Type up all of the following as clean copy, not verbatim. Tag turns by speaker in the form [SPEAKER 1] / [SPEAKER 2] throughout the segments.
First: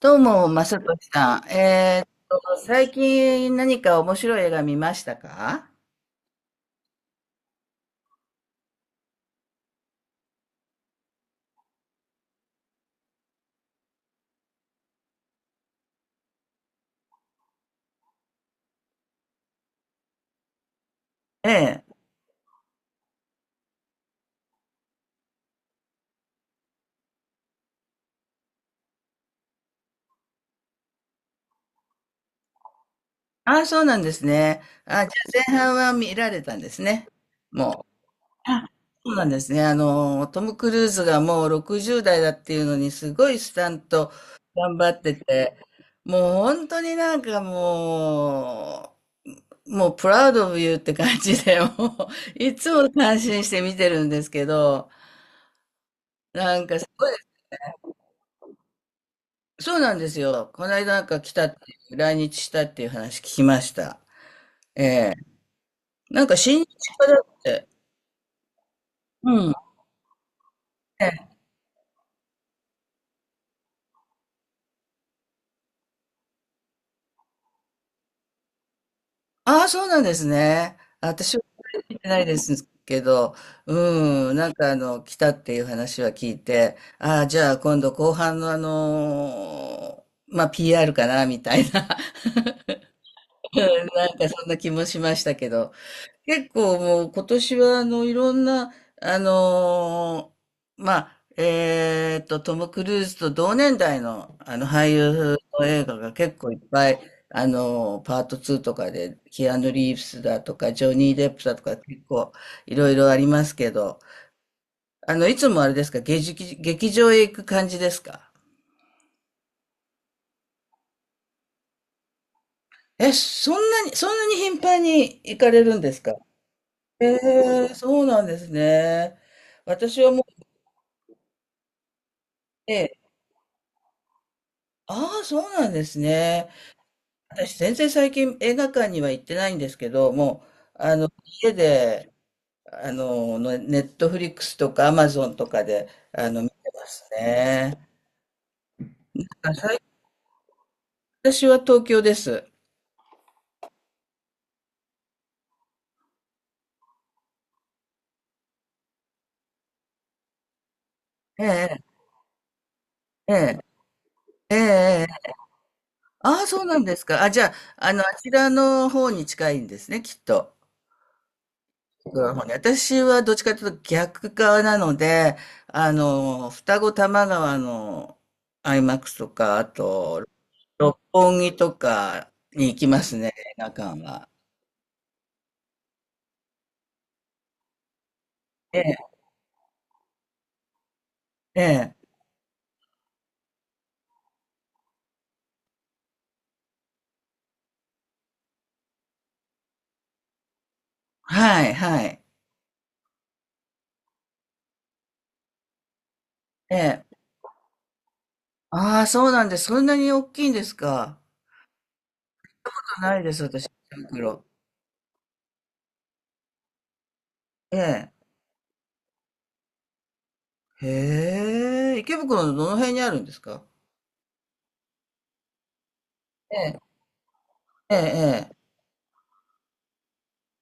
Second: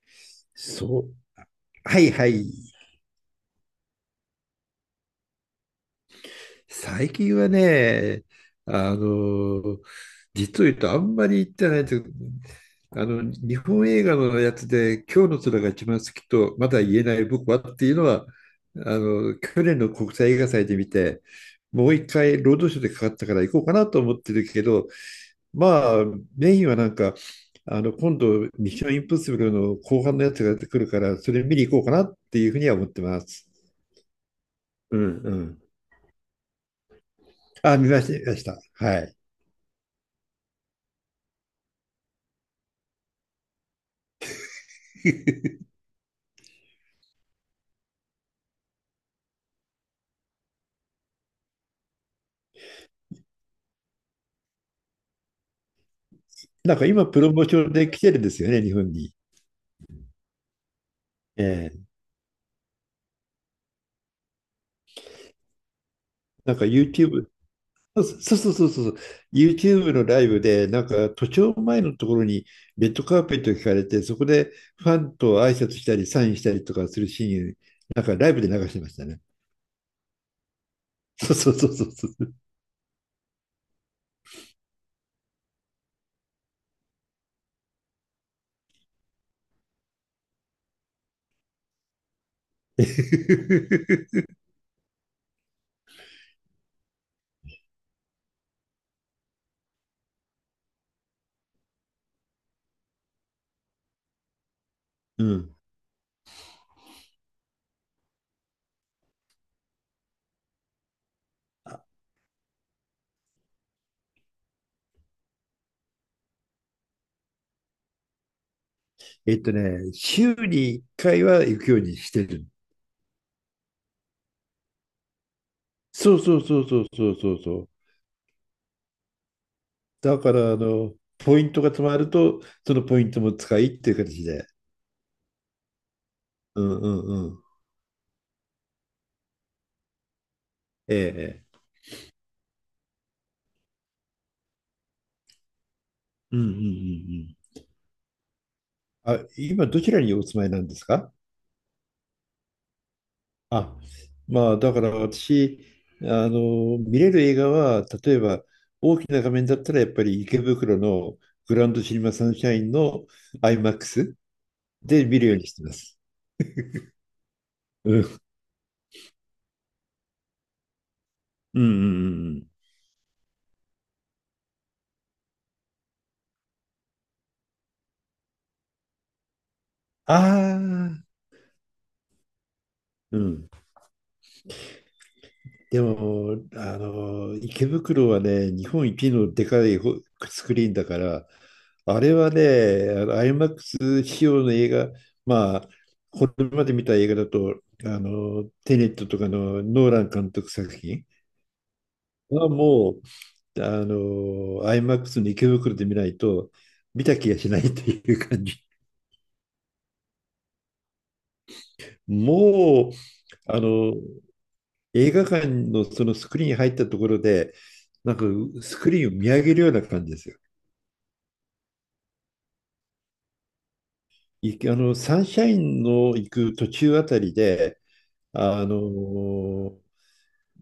[SPEAKER 1] どうも、まさと
[SPEAKER 2] そ
[SPEAKER 1] し
[SPEAKER 2] う。
[SPEAKER 1] さん。
[SPEAKER 2] はいはい。
[SPEAKER 1] 最近何か面白い映画見ましたか？
[SPEAKER 2] 最近はね、あの、実を言うとあんまり行ってないんですけど、日本映画のやつで、今日の空が一番好きと、まだ言えない僕はっていうのは、去年の国際映画祭で見て、
[SPEAKER 1] ええ。
[SPEAKER 2] もう一回、ロードショーでかかったから行こうかなと思ってるけど、まあ、メインはなんか、今度、ミッションインポッシブルの後半のやつが出てくるから、それ見に行こうかなっていうふうには思ってます。
[SPEAKER 1] ああ、そうなんですね。
[SPEAKER 2] う
[SPEAKER 1] あ、じゃあ前
[SPEAKER 2] ん。
[SPEAKER 1] 半は見られたんですね。
[SPEAKER 2] あ、
[SPEAKER 1] も
[SPEAKER 2] 見ました、見まし
[SPEAKER 1] う。
[SPEAKER 2] た。
[SPEAKER 1] あ、
[SPEAKER 2] は
[SPEAKER 1] そ
[SPEAKER 2] い。
[SPEAKER 1] うなんですね。あの、トム・クルーズがもう60代だっていうのに、すごいスタント頑張ってて、もう本当になんかもう、もう、プラウド・オブ・ユーって感じで、もう、いつも感心して見てるんですけど、なん
[SPEAKER 2] な
[SPEAKER 1] か
[SPEAKER 2] ん
[SPEAKER 1] す
[SPEAKER 2] か今、
[SPEAKER 1] ごい。
[SPEAKER 2] プロモーションで来てるんですよね、日本に。
[SPEAKER 1] そうなんですよ。この間なんか来たっ
[SPEAKER 2] え
[SPEAKER 1] て
[SPEAKER 2] え。
[SPEAKER 1] いう、来日したっていう話聞きました。ええ。なんか
[SPEAKER 2] なん
[SPEAKER 1] 親
[SPEAKER 2] か
[SPEAKER 1] 日家だ
[SPEAKER 2] YouTube、
[SPEAKER 1] って。
[SPEAKER 2] そうそうそうそうそう、
[SPEAKER 1] うん。
[SPEAKER 2] YouTube のライブで、なん
[SPEAKER 1] え
[SPEAKER 2] か都
[SPEAKER 1] え。
[SPEAKER 2] 庁前のところにレッドカーペットを引かれて、そこでファンと挨拶したり、サインしたりとかするシーン、なんかライブで流してましたね。
[SPEAKER 1] ああ、そうなんですね。
[SPEAKER 2] そう
[SPEAKER 1] 私は
[SPEAKER 2] そうそうそう
[SPEAKER 1] 聞いて
[SPEAKER 2] そ
[SPEAKER 1] ない
[SPEAKER 2] う。
[SPEAKER 1] ですけど、うん、なんかあの、来たっていう話は聞いて、ああ、じゃあ今度後半のPR かな、みたいな、うん、なん かそんな気もしましたけど、結構もう今年はあのいろんな、あのーまあ、えーっと、トム・クルーズと同年代のあの俳
[SPEAKER 2] う
[SPEAKER 1] 優
[SPEAKER 2] ん。
[SPEAKER 1] の映画が結構いっぱい、パート2とかで、キアヌ・リーブスだとか、ジョニー・デップだとか結構いろいろありますけど、あの、いつもあれですか、劇場へ行く感じですか？
[SPEAKER 2] 週に1回は行くようにしてる。
[SPEAKER 1] え、そんなに頻繁に行かれるんですか？
[SPEAKER 2] そうそうそうそうそうそうそ
[SPEAKER 1] え
[SPEAKER 2] う。
[SPEAKER 1] ー、そうなんですね。私は
[SPEAKER 2] だ
[SPEAKER 1] も
[SPEAKER 2] か
[SPEAKER 1] う
[SPEAKER 2] ら、ポイントが貯まると、その
[SPEAKER 1] ね、
[SPEAKER 2] ポイントも使いっていう形で。
[SPEAKER 1] ああ、そうなんですね。
[SPEAKER 2] うんうんうん。
[SPEAKER 1] 私、全然最近映画館には行ってないんですけど、もう、あ
[SPEAKER 2] え
[SPEAKER 1] の、
[SPEAKER 2] え。
[SPEAKER 1] 家
[SPEAKER 2] ええ。
[SPEAKER 1] で、あの、のネットフリックスとかアマゾンとかで、あ
[SPEAKER 2] うん
[SPEAKER 1] の、
[SPEAKER 2] うんう
[SPEAKER 1] 見てます
[SPEAKER 2] ん
[SPEAKER 1] ね。
[SPEAKER 2] うん。あ、今
[SPEAKER 1] あ、
[SPEAKER 2] どちらにお住まいなんですか？
[SPEAKER 1] 私は東京です。
[SPEAKER 2] あ、まあだから私、見れる映画は、例えば大きな画面だったらやっぱり池袋の
[SPEAKER 1] え
[SPEAKER 2] グランド
[SPEAKER 1] え、
[SPEAKER 2] シネマサンシャインの
[SPEAKER 1] ええ、
[SPEAKER 2] IMAX
[SPEAKER 1] え
[SPEAKER 2] で
[SPEAKER 1] え、
[SPEAKER 2] 見
[SPEAKER 1] え
[SPEAKER 2] る
[SPEAKER 1] え。
[SPEAKER 2] ようにしてます。
[SPEAKER 1] ああ、そうなんですか。あ、じゃあ、あ
[SPEAKER 2] う
[SPEAKER 1] の、あ
[SPEAKER 2] ん。
[SPEAKER 1] ちらの方に近いんですね、きっと。
[SPEAKER 2] うんうんう
[SPEAKER 1] 僕ら
[SPEAKER 2] んう
[SPEAKER 1] の方
[SPEAKER 2] ん。
[SPEAKER 1] に私はどっちかというと逆側なので、あの、双子玉川のアイマックスとか、あ
[SPEAKER 2] あ
[SPEAKER 1] と、六
[SPEAKER 2] あ、
[SPEAKER 1] 本木とかに行きます
[SPEAKER 2] う
[SPEAKER 1] ね、
[SPEAKER 2] ん。
[SPEAKER 1] 映画館は。
[SPEAKER 2] でも、池袋はね、日
[SPEAKER 1] え
[SPEAKER 2] 本
[SPEAKER 1] え、
[SPEAKER 2] 一のでかいスクリーンだから、
[SPEAKER 1] ええ、
[SPEAKER 2] あれはね、IMAX 仕様の映画、まあ、これまで見た映画だと、テネットとかのノーラン監督作品
[SPEAKER 1] はい、はい。
[SPEAKER 2] はもう、IMAX の池袋で見ないと、
[SPEAKER 1] え
[SPEAKER 2] 見
[SPEAKER 1] え。
[SPEAKER 2] た気がしないという感じ。
[SPEAKER 1] ああ、そうなんです。そんなに大きいんですか。
[SPEAKER 2] もう、
[SPEAKER 1] ないです、
[SPEAKER 2] あ
[SPEAKER 1] 私、池
[SPEAKER 2] の、
[SPEAKER 1] 袋。
[SPEAKER 2] 映画館のそのスクリーン入ったところで、
[SPEAKER 1] ええ。
[SPEAKER 2] なんかスクリーンを見上げるような感じですよ。
[SPEAKER 1] へえ、池袋のどの辺にあるんですか？
[SPEAKER 2] いあの、サンシャインの行く
[SPEAKER 1] え
[SPEAKER 2] 途
[SPEAKER 1] え、
[SPEAKER 2] 中あたりで、
[SPEAKER 1] ええ、ええ。
[SPEAKER 2] あの、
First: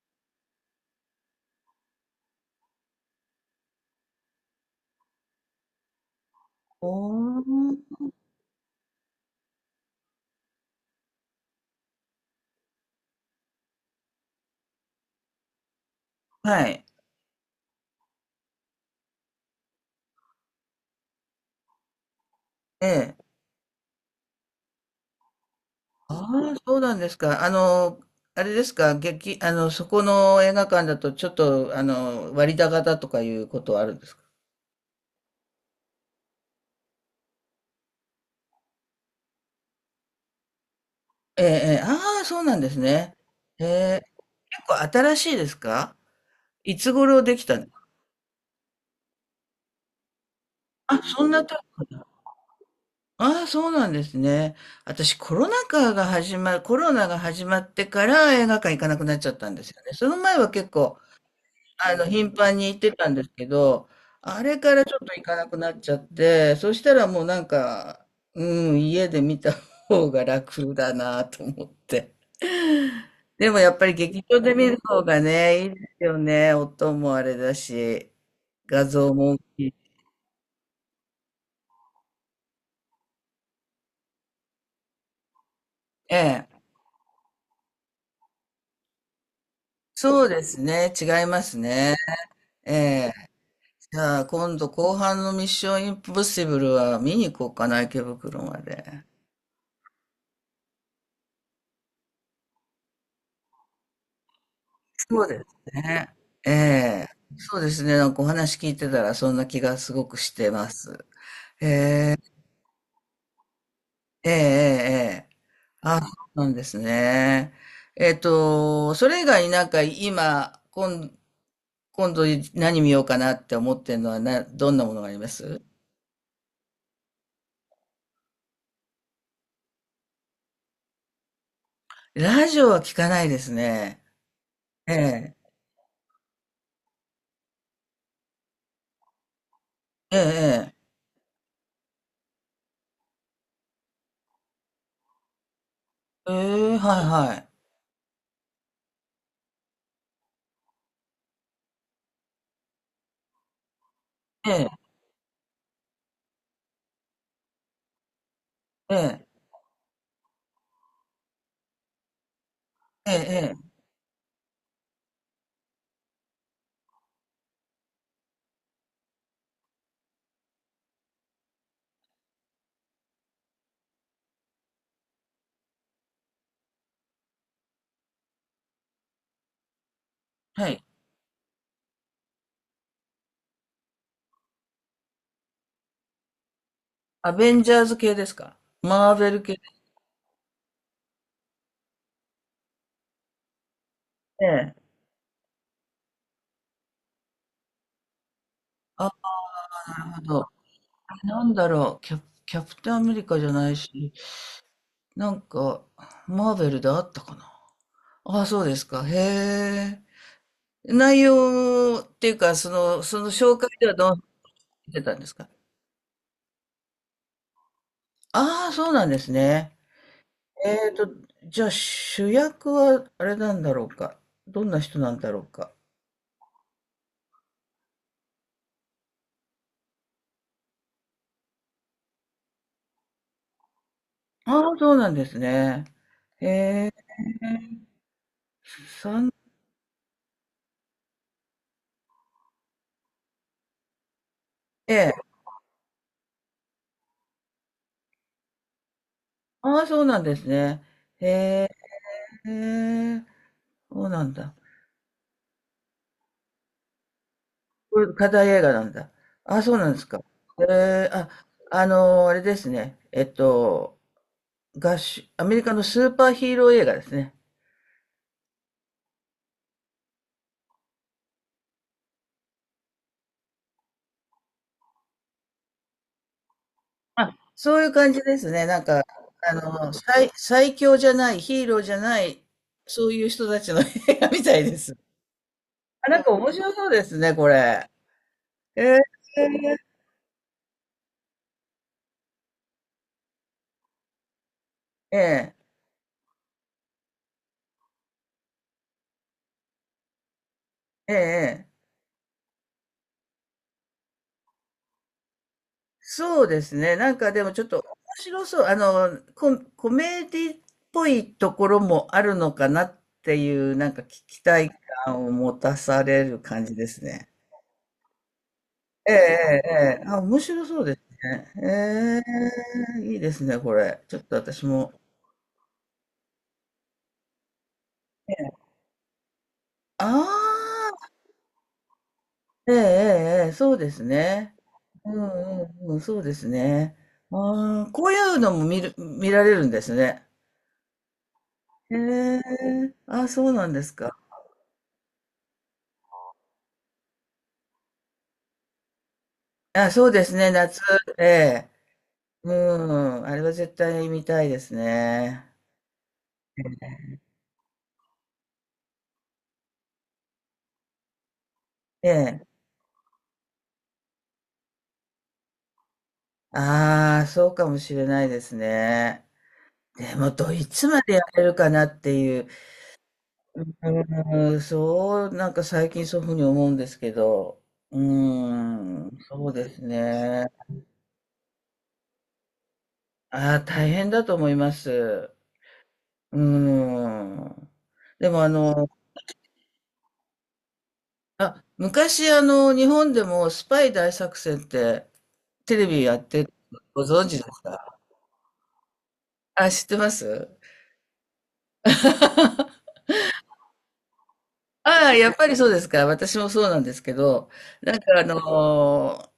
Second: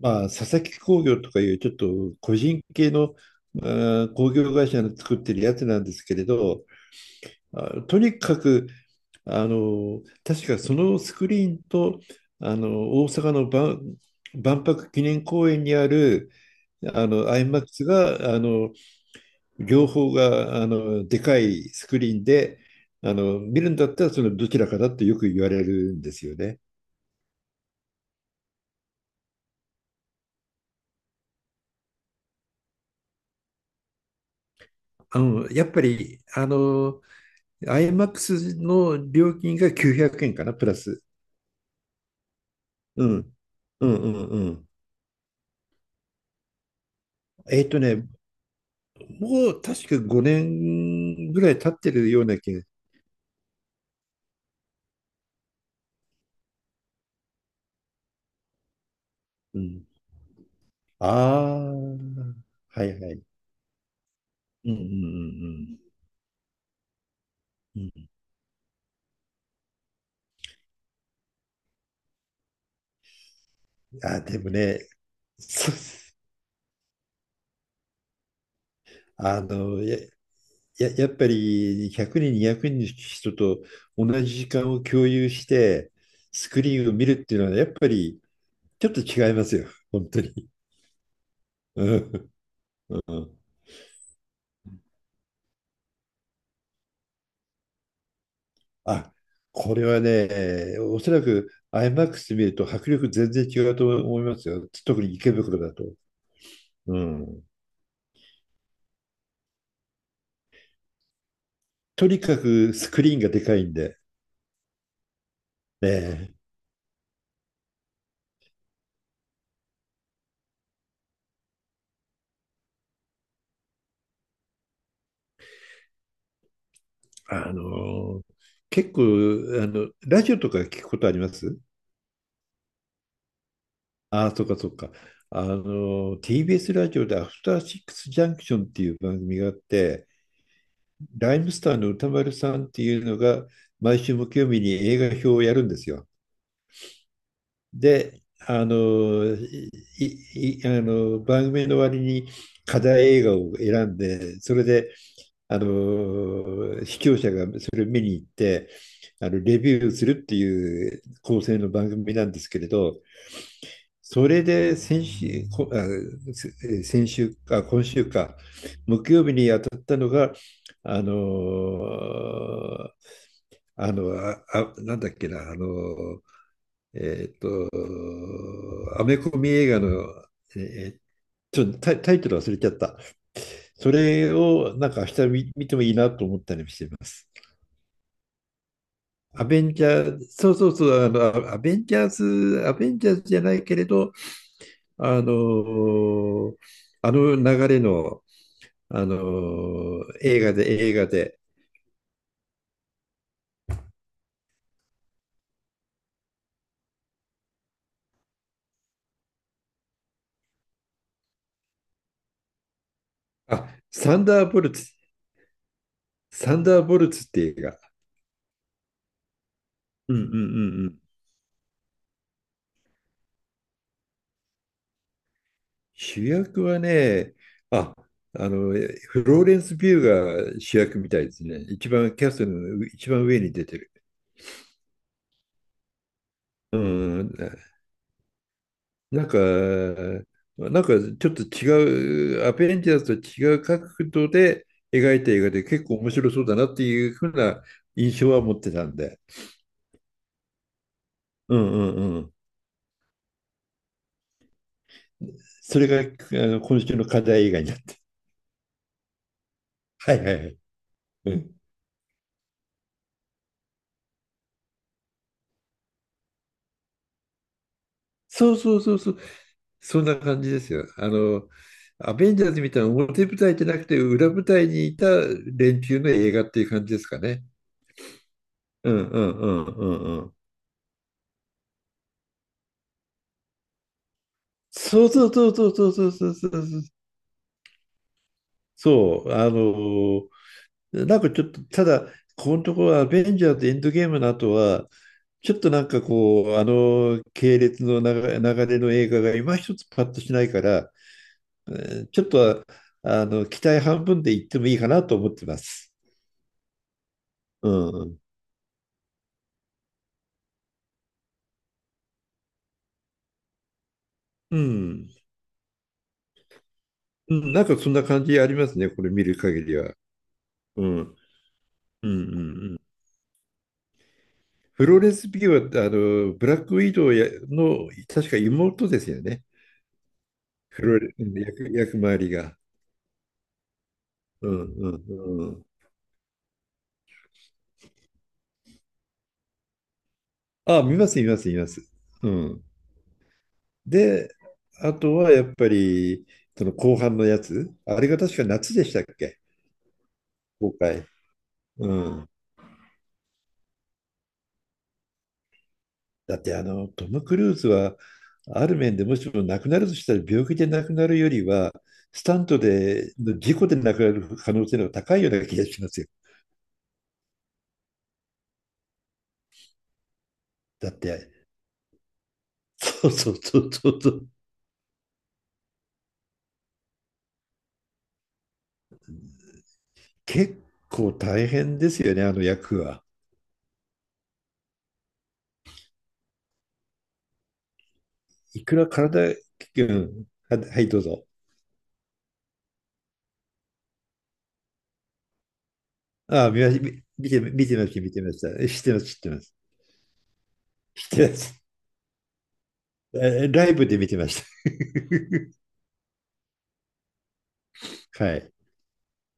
[SPEAKER 2] まあ、佐々木工業とかいうちょっと個人系の、工業会社の作ってるやつなんですけれど、
[SPEAKER 1] お
[SPEAKER 2] あ、
[SPEAKER 1] ー、
[SPEAKER 2] とにかく、確かそのスクリーンと、大阪の万博記念公園にある、
[SPEAKER 1] はい。
[SPEAKER 2] マックスが、両方があのでかいスクリーンで
[SPEAKER 1] ええ。
[SPEAKER 2] 見るんだったらそのどちらかだってよく言われるんで
[SPEAKER 1] あ
[SPEAKER 2] すよ
[SPEAKER 1] あ、
[SPEAKER 2] ね。
[SPEAKER 1] そうなんですか。あの、あれですか、あの、そこの映画館だと、ちょっと、あの、割高だとかいうことはあるんですか？
[SPEAKER 2] やっぱりIMAX の料金が900円かなプラス。
[SPEAKER 1] ええ、ええ、ああ、そうなんです
[SPEAKER 2] う
[SPEAKER 1] ね。
[SPEAKER 2] ん、
[SPEAKER 1] へ
[SPEAKER 2] うん
[SPEAKER 1] え。
[SPEAKER 2] うんうん。
[SPEAKER 1] 結構新しいですか？いつ頃できた
[SPEAKER 2] えっ
[SPEAKER 1] ん。
[SPEAKER 2] とねもう確か5
[SPEAKER 1] あ、そん
[SPEAKER 2] 年ぐ
[SPEAKER 1] な
[SPEAKER 2] ら
[SPEAKER 1] と、
[SPEAKER 2] い経ってるような気が。
[SPEAKER 1] ああ、そうなんですね。私、コロナが始まってから映画館行かなくなっちゃったん
[SPEAKER 2] う
[SPEAKER 1] ですよ
[SPEAKER 2] ん、
[SPEAKER 1] ね。その前は結構
[SPEAKER 2] ああ、
[SPEAKER 1] あの、頻繁に行っ
[SPEAKER 2] は
[SPEAKER 1] て
[SPEAKER 2] い
[SPEAKER 1] た
[SPEAKER 2] は
[SPEAKER 1] ん
[SPEAKER 2] い。
[SPEAKER 1] ですけど、あれ
[SPEAKER 2] うん
[SPEAKER 1] か
[SPEAKER 2] うんう
[SPEAKER 1] らちょっと行かなくなっ
[SPEAKER 2] ん
[SPEAKER 1] ちゃって、そしたらもうなん
[SPEAKER 2] うん。う
[SPEAKER 1] か、
[SPEAKER 2] ん。
[SPEAKER 1] うん、家で見た方が楽だなと思って。でもやっぱり
[SPEAKER 2] あ
[SPEAKER 1] 劇
[SPEAKER 2] で
[SPEAKER 1] 場
[SPEAKER 2] も
[SPEAKER 1] で見る
[SPEAKER 2] ね、
[SPEAKER 1] 方がね、いい
[SPEAKER 2] そう。
[SPEAKER 1] で すよね。音もあれだし、画像も大
[SPEAKER 2] あ
[SPEAKER 1] き
[SPEAKER 2] の
[SPEAKER 1] い。
[SPEAKER 2] ややっぱり100人、200人の人と同じ時間を共有して、
[SPEAKER 1] え
[SPEAKER 2] ス
[SPEAKER 1] え。
[SPEAKER 2] クリーンを見るっていうのは、やっぱりちょっと違いますよ、本当
[SPEAKER 1] そうで
[SPEAKER 2] に。
[SPEAKER 1] すね。違います
[SPEAKER 2] う
[SPEAKER 1] ね。
[SPEAKER 2] ん、
[SPEAKER 1] え
[SPEAKER 2] う
[SPEAKER 1] え。
[SPEAKER 2] ん。
[SPEAKER 1] じゃあ今度後半のミッションインポッシブルは見に行こうかな、池袋まで。
[SPEAKER 2] あ、これはね、おそらく IMAX 見ると迫力全然違うと思いますよ、特に
[SPEAKER 1] そう
[SPEAKER 2] 池
[SPEAKER 1] で
[SPEAKER 2] 袋だ
[SPEAKER 1] す
[SPEAKER 2] と。
[SPEAKER 1] ね。え
[SPEAKER 2] う
[SPEAKER 1] え。
[SPEAKER 2] ん。
[SPEAKER 1] そうですね。なんかお話聞いてたらそんな気がすごくしてます。
[SPEAKER 2] とにかくスクリーンがでかいんで、
[SPEAKER 1] ええ、ええ、ええ。あ、そ
[SPEAKER 2] ね、
[SPEAKER 1] うなんですね。えっと、それ以外になんか今度何見ようかなって思ってるのはな、どんなものがあります？
[SPEAKER 2] あの結構ラジオとか聞くことあります？
[SPEAKER 1] ラジオは聞かないですね。
[SPEAKER 2] ああ、そっかそっか。
[SPEAKER 1] ええ、
[SPEAKER 2] TBS ラジオでアフターシックスジャンクションっていう番組があって、
[SPEAKER 1] ええ、
[SPEAKER 2] ライムスターの歌丸さんっていうのが、毎週木曜日に映画表をやるんですよ。
[SPEAKER 1] ええ、ええ、はい、はい。
[SPEAKER 2] で、あの番組の割に課題映画を選んで、
[SPEAKER 1] え
[SPEAKER 2] それ
[SPEAKER 1] え、
[SPEAKER 2] で、視聴者がそれを見に行って、
[SPEAKER 1] ええ、
[SPEAKER 2] レビューするっていう構成の番組なんですけれど、
[SPEAKER 1] ええ、ええ、
[SPEAKER 2] それで先週、こあせえー先週か、今週か、木曜日に当たったのが、あのーなんだっけな、アメコミ映画の、
[SPEAKER 1] はい。
[SPEAKER 2] えーちょっとタイトル忘れちゃった。それをなんか明日見てもいいなと思ったりしています。
[SPEAKER 1] アベンジャーズ系ですか？マーベル
[SPEAKER 2] ア
[SPEAKER 1] 系。
[SPEAKER 2] ベンジャーズ、そうそうそう、アベンジャーズじゃないけれど、
[SPEAKER 1] ええ。
[SPEAKER 2] あの、あの流れの、
[SPEAKER 1] あ、なるほ
[SPEAKER 2] 映
[SPEAKER 1] ど。
[SPEAKER 2] 画で、映画で、
[SPEAKER 1] なんだろう、キャ、キャプテンアメリカじゃないし、なんか、マーベルであったかな。ああ、そうですか。へえ。内容っていうか、その紹介
[SPEAKER 2] あ、
[SPEAKER 1] ではどうな
[SPEAKER 2] サンダーボルツ、
[SPEAKER 1] ってたんですか？
[SPEAKER 2] サンダーボルツって映画。
[SPEAKER 1] ああ、そうなんですね。
[SPEAKER 2] うんうんう
[SPEAKER 1] え
[SPEAKER 2] ん。う
[SPEAKER 1] ー
[SPEAKER 2] ん。
[SPEAKER 1] と、じゃあ主役はあれなんだろうか。どんな人なんだろうか。
[SPEAKER 2] 主役はね、あ、あの、フローレンス・ビューが主役みたいですね。一番、キャストの一番上に出てる。
[SPEAKER 1] ああ、そうなんですね。へ
[SPEAKER 2] う
[SPEAKER 1] え。
[SPEAKER 2] ん、なん
[SPEAKER 1] 三、
[SPEAKER 2] か、なんかちょっと違う、アベンジャーズと違う角度で
[SPEAKER 1] え
[SPEAKER 2] 描い
[SPEAKER 1] え。
[SPEAKER 2] た映画で結構面白そうだなっていうふうな印象は持ってたんで。
[SPEAKER 1] ああ、そうなんですね。
[SPEAKER 2] う
[SPEAKER 1] へ
[SPEAKER 2] んうんうん。
[SPEAKER 1] え。そうなんだ。
[SPEAKER 2] それが今週の課題映画になって。
[SPEAKER 1] これ課題映画なんだ。あ、そうなんで す
[SPEAKER 2] は
[SPEAKER 1] か。
[SPEAKER 2] いはいはい。
[SPEAKER 1] えーあ、
[SPEAKER 2] うん。
[SPEAKER 1] あれですね。えっと、アメリカのスーパーヒーロー映画ですね。
[SPEAKER 2] そうそうそうそう。そんな感じですよ。アベンジャーズみたいな表舞台じゃなくて裏舞台にいた連中の映画っていう感じですか
[SPEAKER 1] あ、
[SPEAKER 2] ね。
[SPEAKER 1] そういう感じですね。なん
[SPEAKER 2] う
[SPEAKER 1] か、
[SPEAKER 2] んうんう
[SPEAKER 1] あ
[SPEAKER 2] んう
[SPEAKER 1] の、
[SPEAKER 2] んうん。
[SPEAKER 1] 最強じゃない、ヒーローじゃない、そういう人たちの映画みたいです。
[SPEAKER 2] そうそうそうそうそうそ
[SPEAKER 1] あ、
[SPEAKER 2] う
[SPEAKER 1] なん
[SPEAKER 2] そ
[SPEAKER 1] か
[SPEAKER 2] うそ
[SPEAKER 1] 面
[SPEAKER 2] う
[SPEAKER 1] 白そうですね、これ。え
[SPEAKER 2] そう、なんかちょっと、ただ、このところ、アベンジャーズエンドゲームの後は、
[SPEAKER 1] え
[SPEAKER 2] ち
[SPEAKER 1] え
[SPEAKER 2] ょっ
[SPEAKER 1] え
[SPEAKER 2] となんかこう、あの系列の流れの映画が今一つパッとしないから、
[SPEAKER 1] えええ
[SPEAKER 2] え
[SPEAKER 1] ー、
[SPEAKER 2] ちょっと、期待半分で言ってもいいかなと思ってます。
[SPEAKER 1] そうですね。なんかでもちょっ
[SPEAKER 2] う
[SPEAKER 1] と面
[SPEAKER 2] ん。
[SPEAKER 1] 白そう。あの、コメディっぽいところもあるのかなっていう、なんか期
[SPEAKER 2] う
[SPEAKER 1] 待
[SPEAKER 2] ん。
[SPEAKER 1] 感を持たされる感じですね。
[SPEAKER 2] うんなんかそんな感じありますね、これ
[SPEAKER 1] ええ、
[SPEAKER 2] 見る限
[SPEAKER 1] え
[SPEAKER 2] りは。
[SPEAKER 1] え、ええ、あ、面白そう
[SPEAKER 2] うん。う
[SPEAKER 1] です
[SPEAKER 2] ん
[SPEAKER 1] ね。
[SPEAKER 2] うんうん。
[SPEAKER 1] ええ、いいですね、これ。ちょっと私
[SPEAKER 2] フ
[SPEAKER 1] も。
[SPEAKER 2] ローレンス・ピューは、ブラックウィドウやの、確
[SPEAKER 1] え
[SPEAKER 2] か
[SPEAKER 1] え、
[SPEAKER 2] 妹ですよね。フロー
[SPEAKER 1] あ
[SPEAKER 2] レン役、役回りが。
[SPEAKER 1] あ、ええ、ええ、ええ、そうです
[SPEAKER 2] う
[SPEAKER 1] ね。
[SPEAKER 2] んう
[SPEAKER 1] うん、
[SPEAKER 2] んうん。
[SPEAKER 1] うん、うん、そうですね。ああ、こういうのも見られるんですね。
[SPEAKER 2] あ、見ます、見ます、見ます。
[SPEAKER 1] へ
[SPEAKER 2] う
[SPEAKER 1] え、
[SPEAKER 2] ん。
[SPEAKER 1] あ、そうなんですか。
[SPEAKER 2] で、あとはやっぱり、その後半のやつ、あれが確か夏でしたっけ、
[SPEAKER 1] あ、そうですね、
[SPEAKER 2] 公
[SPEAKER 1] 夏、
[SPEAKER 2] 開。
[SPEAKER 1] ええ。
[SPEAKER 2] うん。
[SPEAKER 1] うん、あれは絶対見たいですね。
[SPEAKER 2] だってトム・クルーズは、ある面でもしも亡くなるとしたら病気で亡くなるよりは、
[SPEAKER 1] え
[SPEAKER 2] スタ
[SPEAKER 1] え。
[SPEAKER 2] ントで、事故で亡くなる可能性の方が高いような気がしますよ。
[SPEAKER 1] ああ、そうかもしれないですね。でも、どいつ
[SPEAKER 2] だっ
[SPEAKER 1] までや
[SPEAKER 2] て、
[SPEAKER 1] れるかなっていう、
[SPEAKER 2] そうそうそうそうそう。
[SPEAKER 1] うん、そう、なんか最近そういうふうに思うんですけど、うん、そうですね。
[SPEAKER 2] 結構大変ですよね、あの役は。
[SPEAKER 1] ああ、大変だと思います。うん。でも、あ
[SPEAKER 2] いくら
[SPEAKER 1] の、
[SPEAKER 2] 体、うん、はい、どうぞ。
[SPEAKER 1] あ、昔、あの、日本でもスパイ大作戦ってテレビやって
[SPEAKER 2] ああ、
[SPEAKER 1] るのご存知で
[SPEAKER 2] 見
[SPEAKER 1] す
[SPEAKER 2] てまし
[SPEAKER 1] か？
[SPEAKER 2] た、見てました。知ってます、知ってます。
[SPEAKER 1] あ、知ってます。
[SPEAKER 2] 知ってます。ライブで見てました。
[SPEAKER 1] ああ、やっ ぱりそうですか。私もそうなんですけど、なんかあ
[SPEAKER 2] はい。
[SPEAKER 1] のー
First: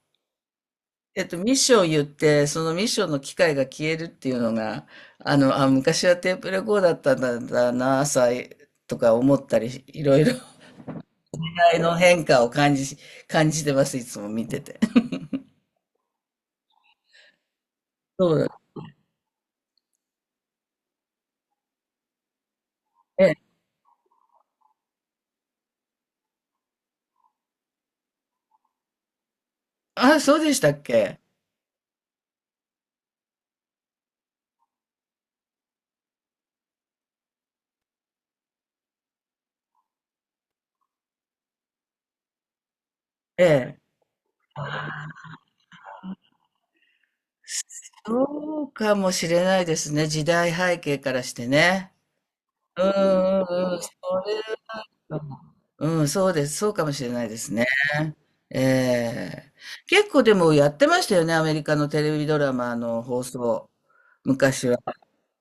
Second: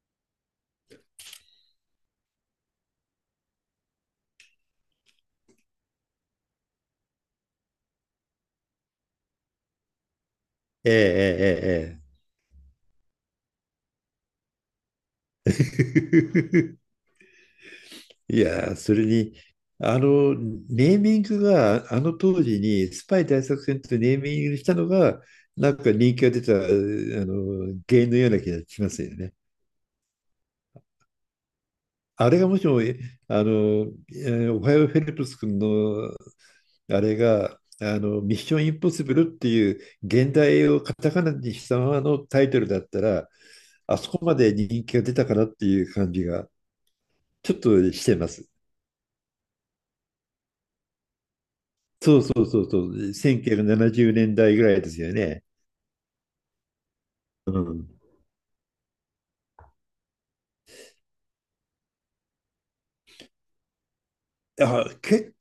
[SPEAKER 1] ミッションを言って、そのミッションの機械が消えるっていうのが、あの、あ、昔はテープレコーダーだったんだな、朝とか思ったり、いろいろ、時代の
[SPEAKER 2] ええ
[SPEAKER 1] 変化を感じ、感じてます、いつも見てて。
[SPEAKER 2] ええええ。
[SPEAKER 1] そう
[SPEAKER 2] い
[SPEAKER 1] だ。
[SPEAKER 2] やー、それに、ネーミングが、あの当時に、スパ
[SPEAKER 1] え
[SPEAKER 2] イ
[SPEAKER 1] え。
[SPEAKER 2] 大作戦とネーミングしたのが、なんか人気が出た、原因のような気がしますよね。
[SPEAKER 1] あ、そうでしたっけ？
[SPEAKER 2] あれがもしも、えあの、えおはようフェルプス君のあれが、ミッションインポッシブルっていう現代をカタカナにしたままのタイトルだったら、
[SPEAKER 1] ええ。
[SPEAKER 2] あそこまで人気が出たかなっていう感じがちょっとしてます。
[SPEAKER 1] そうかもしれないですね。時代背景からしてね。
[SPEAKER 2] そうそうそうそ
[SPEAKER 1] うん、うん、う
[SPEAKER 2] う、1970
[SPEAKER 1] ん、うん、そ
[SPEAKER 2] 年代
[SPEAKER 1] れ、
[SPEAKER 2] ぐらいですよね。
[SPEAKER 1] うん、そうです。そうかもしれないです
[SPEAKER 2] う
[SPEAKER 1] ね。
[SPEAKER 2] ん。
[SPEAKER 1] ええ、結構でもやってましたよね、アメリカのテレビドラマの放送、昔は。
[SPEAKER 2] あ、結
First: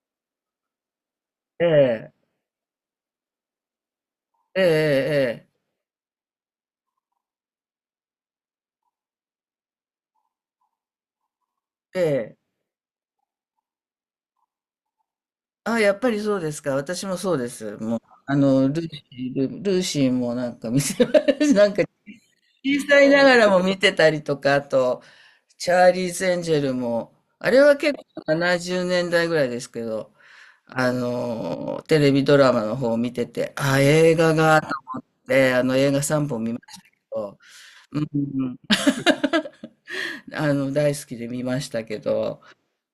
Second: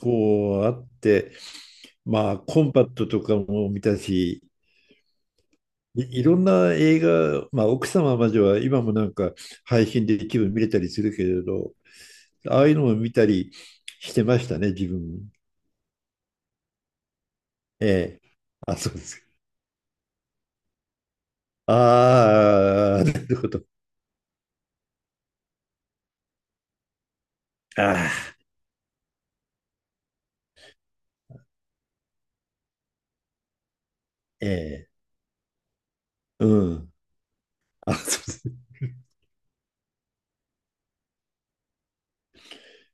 [SPEAKER 2] 構あって、
[SPEAKER 1] ええ、
[SPEAKER 2] まあ、コンパクトとかも見たし、
[SPEAKER 1] ええ、え
[SPEAKER 2] いろんな映画、まあ、奥様までは今もなんか配信で一部見れたりするけれど、
[SPEAKER 1] え、ええ、
[SPEAKER 2] ああいうのも見たりしてましたね、自分。
[SPEAKER 1] あ、やっぱりそうですか。私もそうです。
[SPEAKER 2] え
[SPEAKER 1] もう、
[SPEAKER 2] え。
[SPEAKER 1] あの、
[SPEAKER 2] あ、そうですか。
[SPEAKER 1] ルーシーもなんか見て、なんか小
[SPEAKER 2] あ
[SPEAKER 1] さ
[SPEAKER 2] あ、
[SPEAKER 1] い
[SPEAKER 2] な
[SPEAKER 1] なが
[SPEAKER 2] るほ
[SPEAKER 1] ら
[SPEAKER 2] ど。
[SPEAKER 1] も見てたりとか、あと、チャーリーズ・エンジェルも、あれは結構
[SPEAKER 2] ああ、
[SPEAKER 1] 70年代ぐらいですけど、あのー、テレビドラマの方を見てて、あ、映画
[SPEAKER 2] え
[SPEAKER 1] があっ
[SPEAKER 2] え。
[SPEAKER 1] て、あの映画3本見
[SPEAKER 2] う
[SPEAKER 1] ましたけ
[SPEAKER 2] ん。
[SPEAKER 1] ど、
[SPEAKER 2] あ、
[SPEAKER 1] うん、
[SPEAKER 2] そうで
[SPEAKER 1] う
[SPEAKER 2] すね
[SPEAKER 1] ん、あの、大好きで見ましたけど、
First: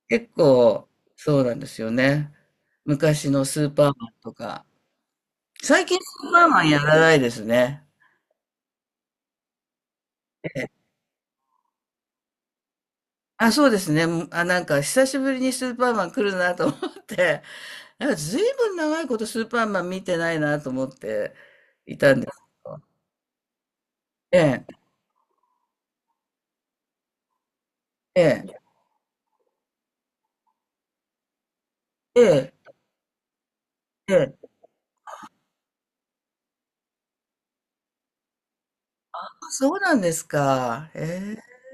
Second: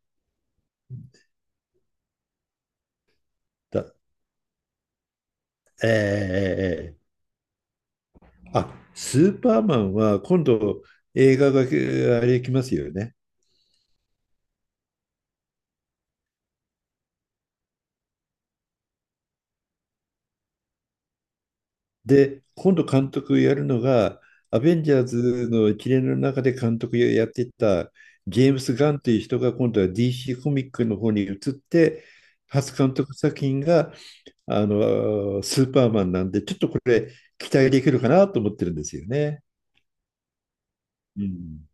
[SPEAKER 1] 結構、そうなんですよね。昔のスーパ
[SPEAKER 2] だ。
[SPEAKER 1] ーマンとか、最
[SPEAKER 2] ええ、え
[SPEAKER 1] 近スーパーマンや
[SPEAKER 2] え。え
[SPEAKER 1] ら
[SPEAKER 2] え。
[SPEAKER 1] ないですね。
[SPEAKER 2] あ、スーパーマンは今
[SPEAKER 1] え
[SPEAKER 2] 度
[SPEAKER 1] え、
[SPEAKER 2] 映画があれ来ますよね。
[SPEAKER 1] あ、そうですね。あ、なんか久しぶりにスーパーマン来るなと思って、なんか随分長いことスーパーマン見てないなと思っていたんですけ
[SPEAKER 2] で、今
[SPEAKER 1] ど。
[SPEAKER 2] 度監督やるのが、
[SPEAKER 1] え
[SPEAKER 2] ア
[SPEAKER 1] え、
[SPEAKER 2] ベンジャーズの一連の中で監督やってた
[SPEAKER 1] え
[SPEAKER 2] ジェー
[SPEAKER 1] え、
[SPEAKER 2] ムス・ガンという人が今度は DC コミックの方に移って、
[SPEAKER 1] ええ、
[SPEAKER 2] 初監督作品が
[SPEAKER 1] ええ、
[SPEAKER 2] あのスーパーマンなんで、ちょっとこれ期待できるかなと思ってるんですよね。
[SPEAKER 1] そうなんですか。
[SPEAKER 2] う
[SPEAKER 1] え
[SPEAKER 2] ん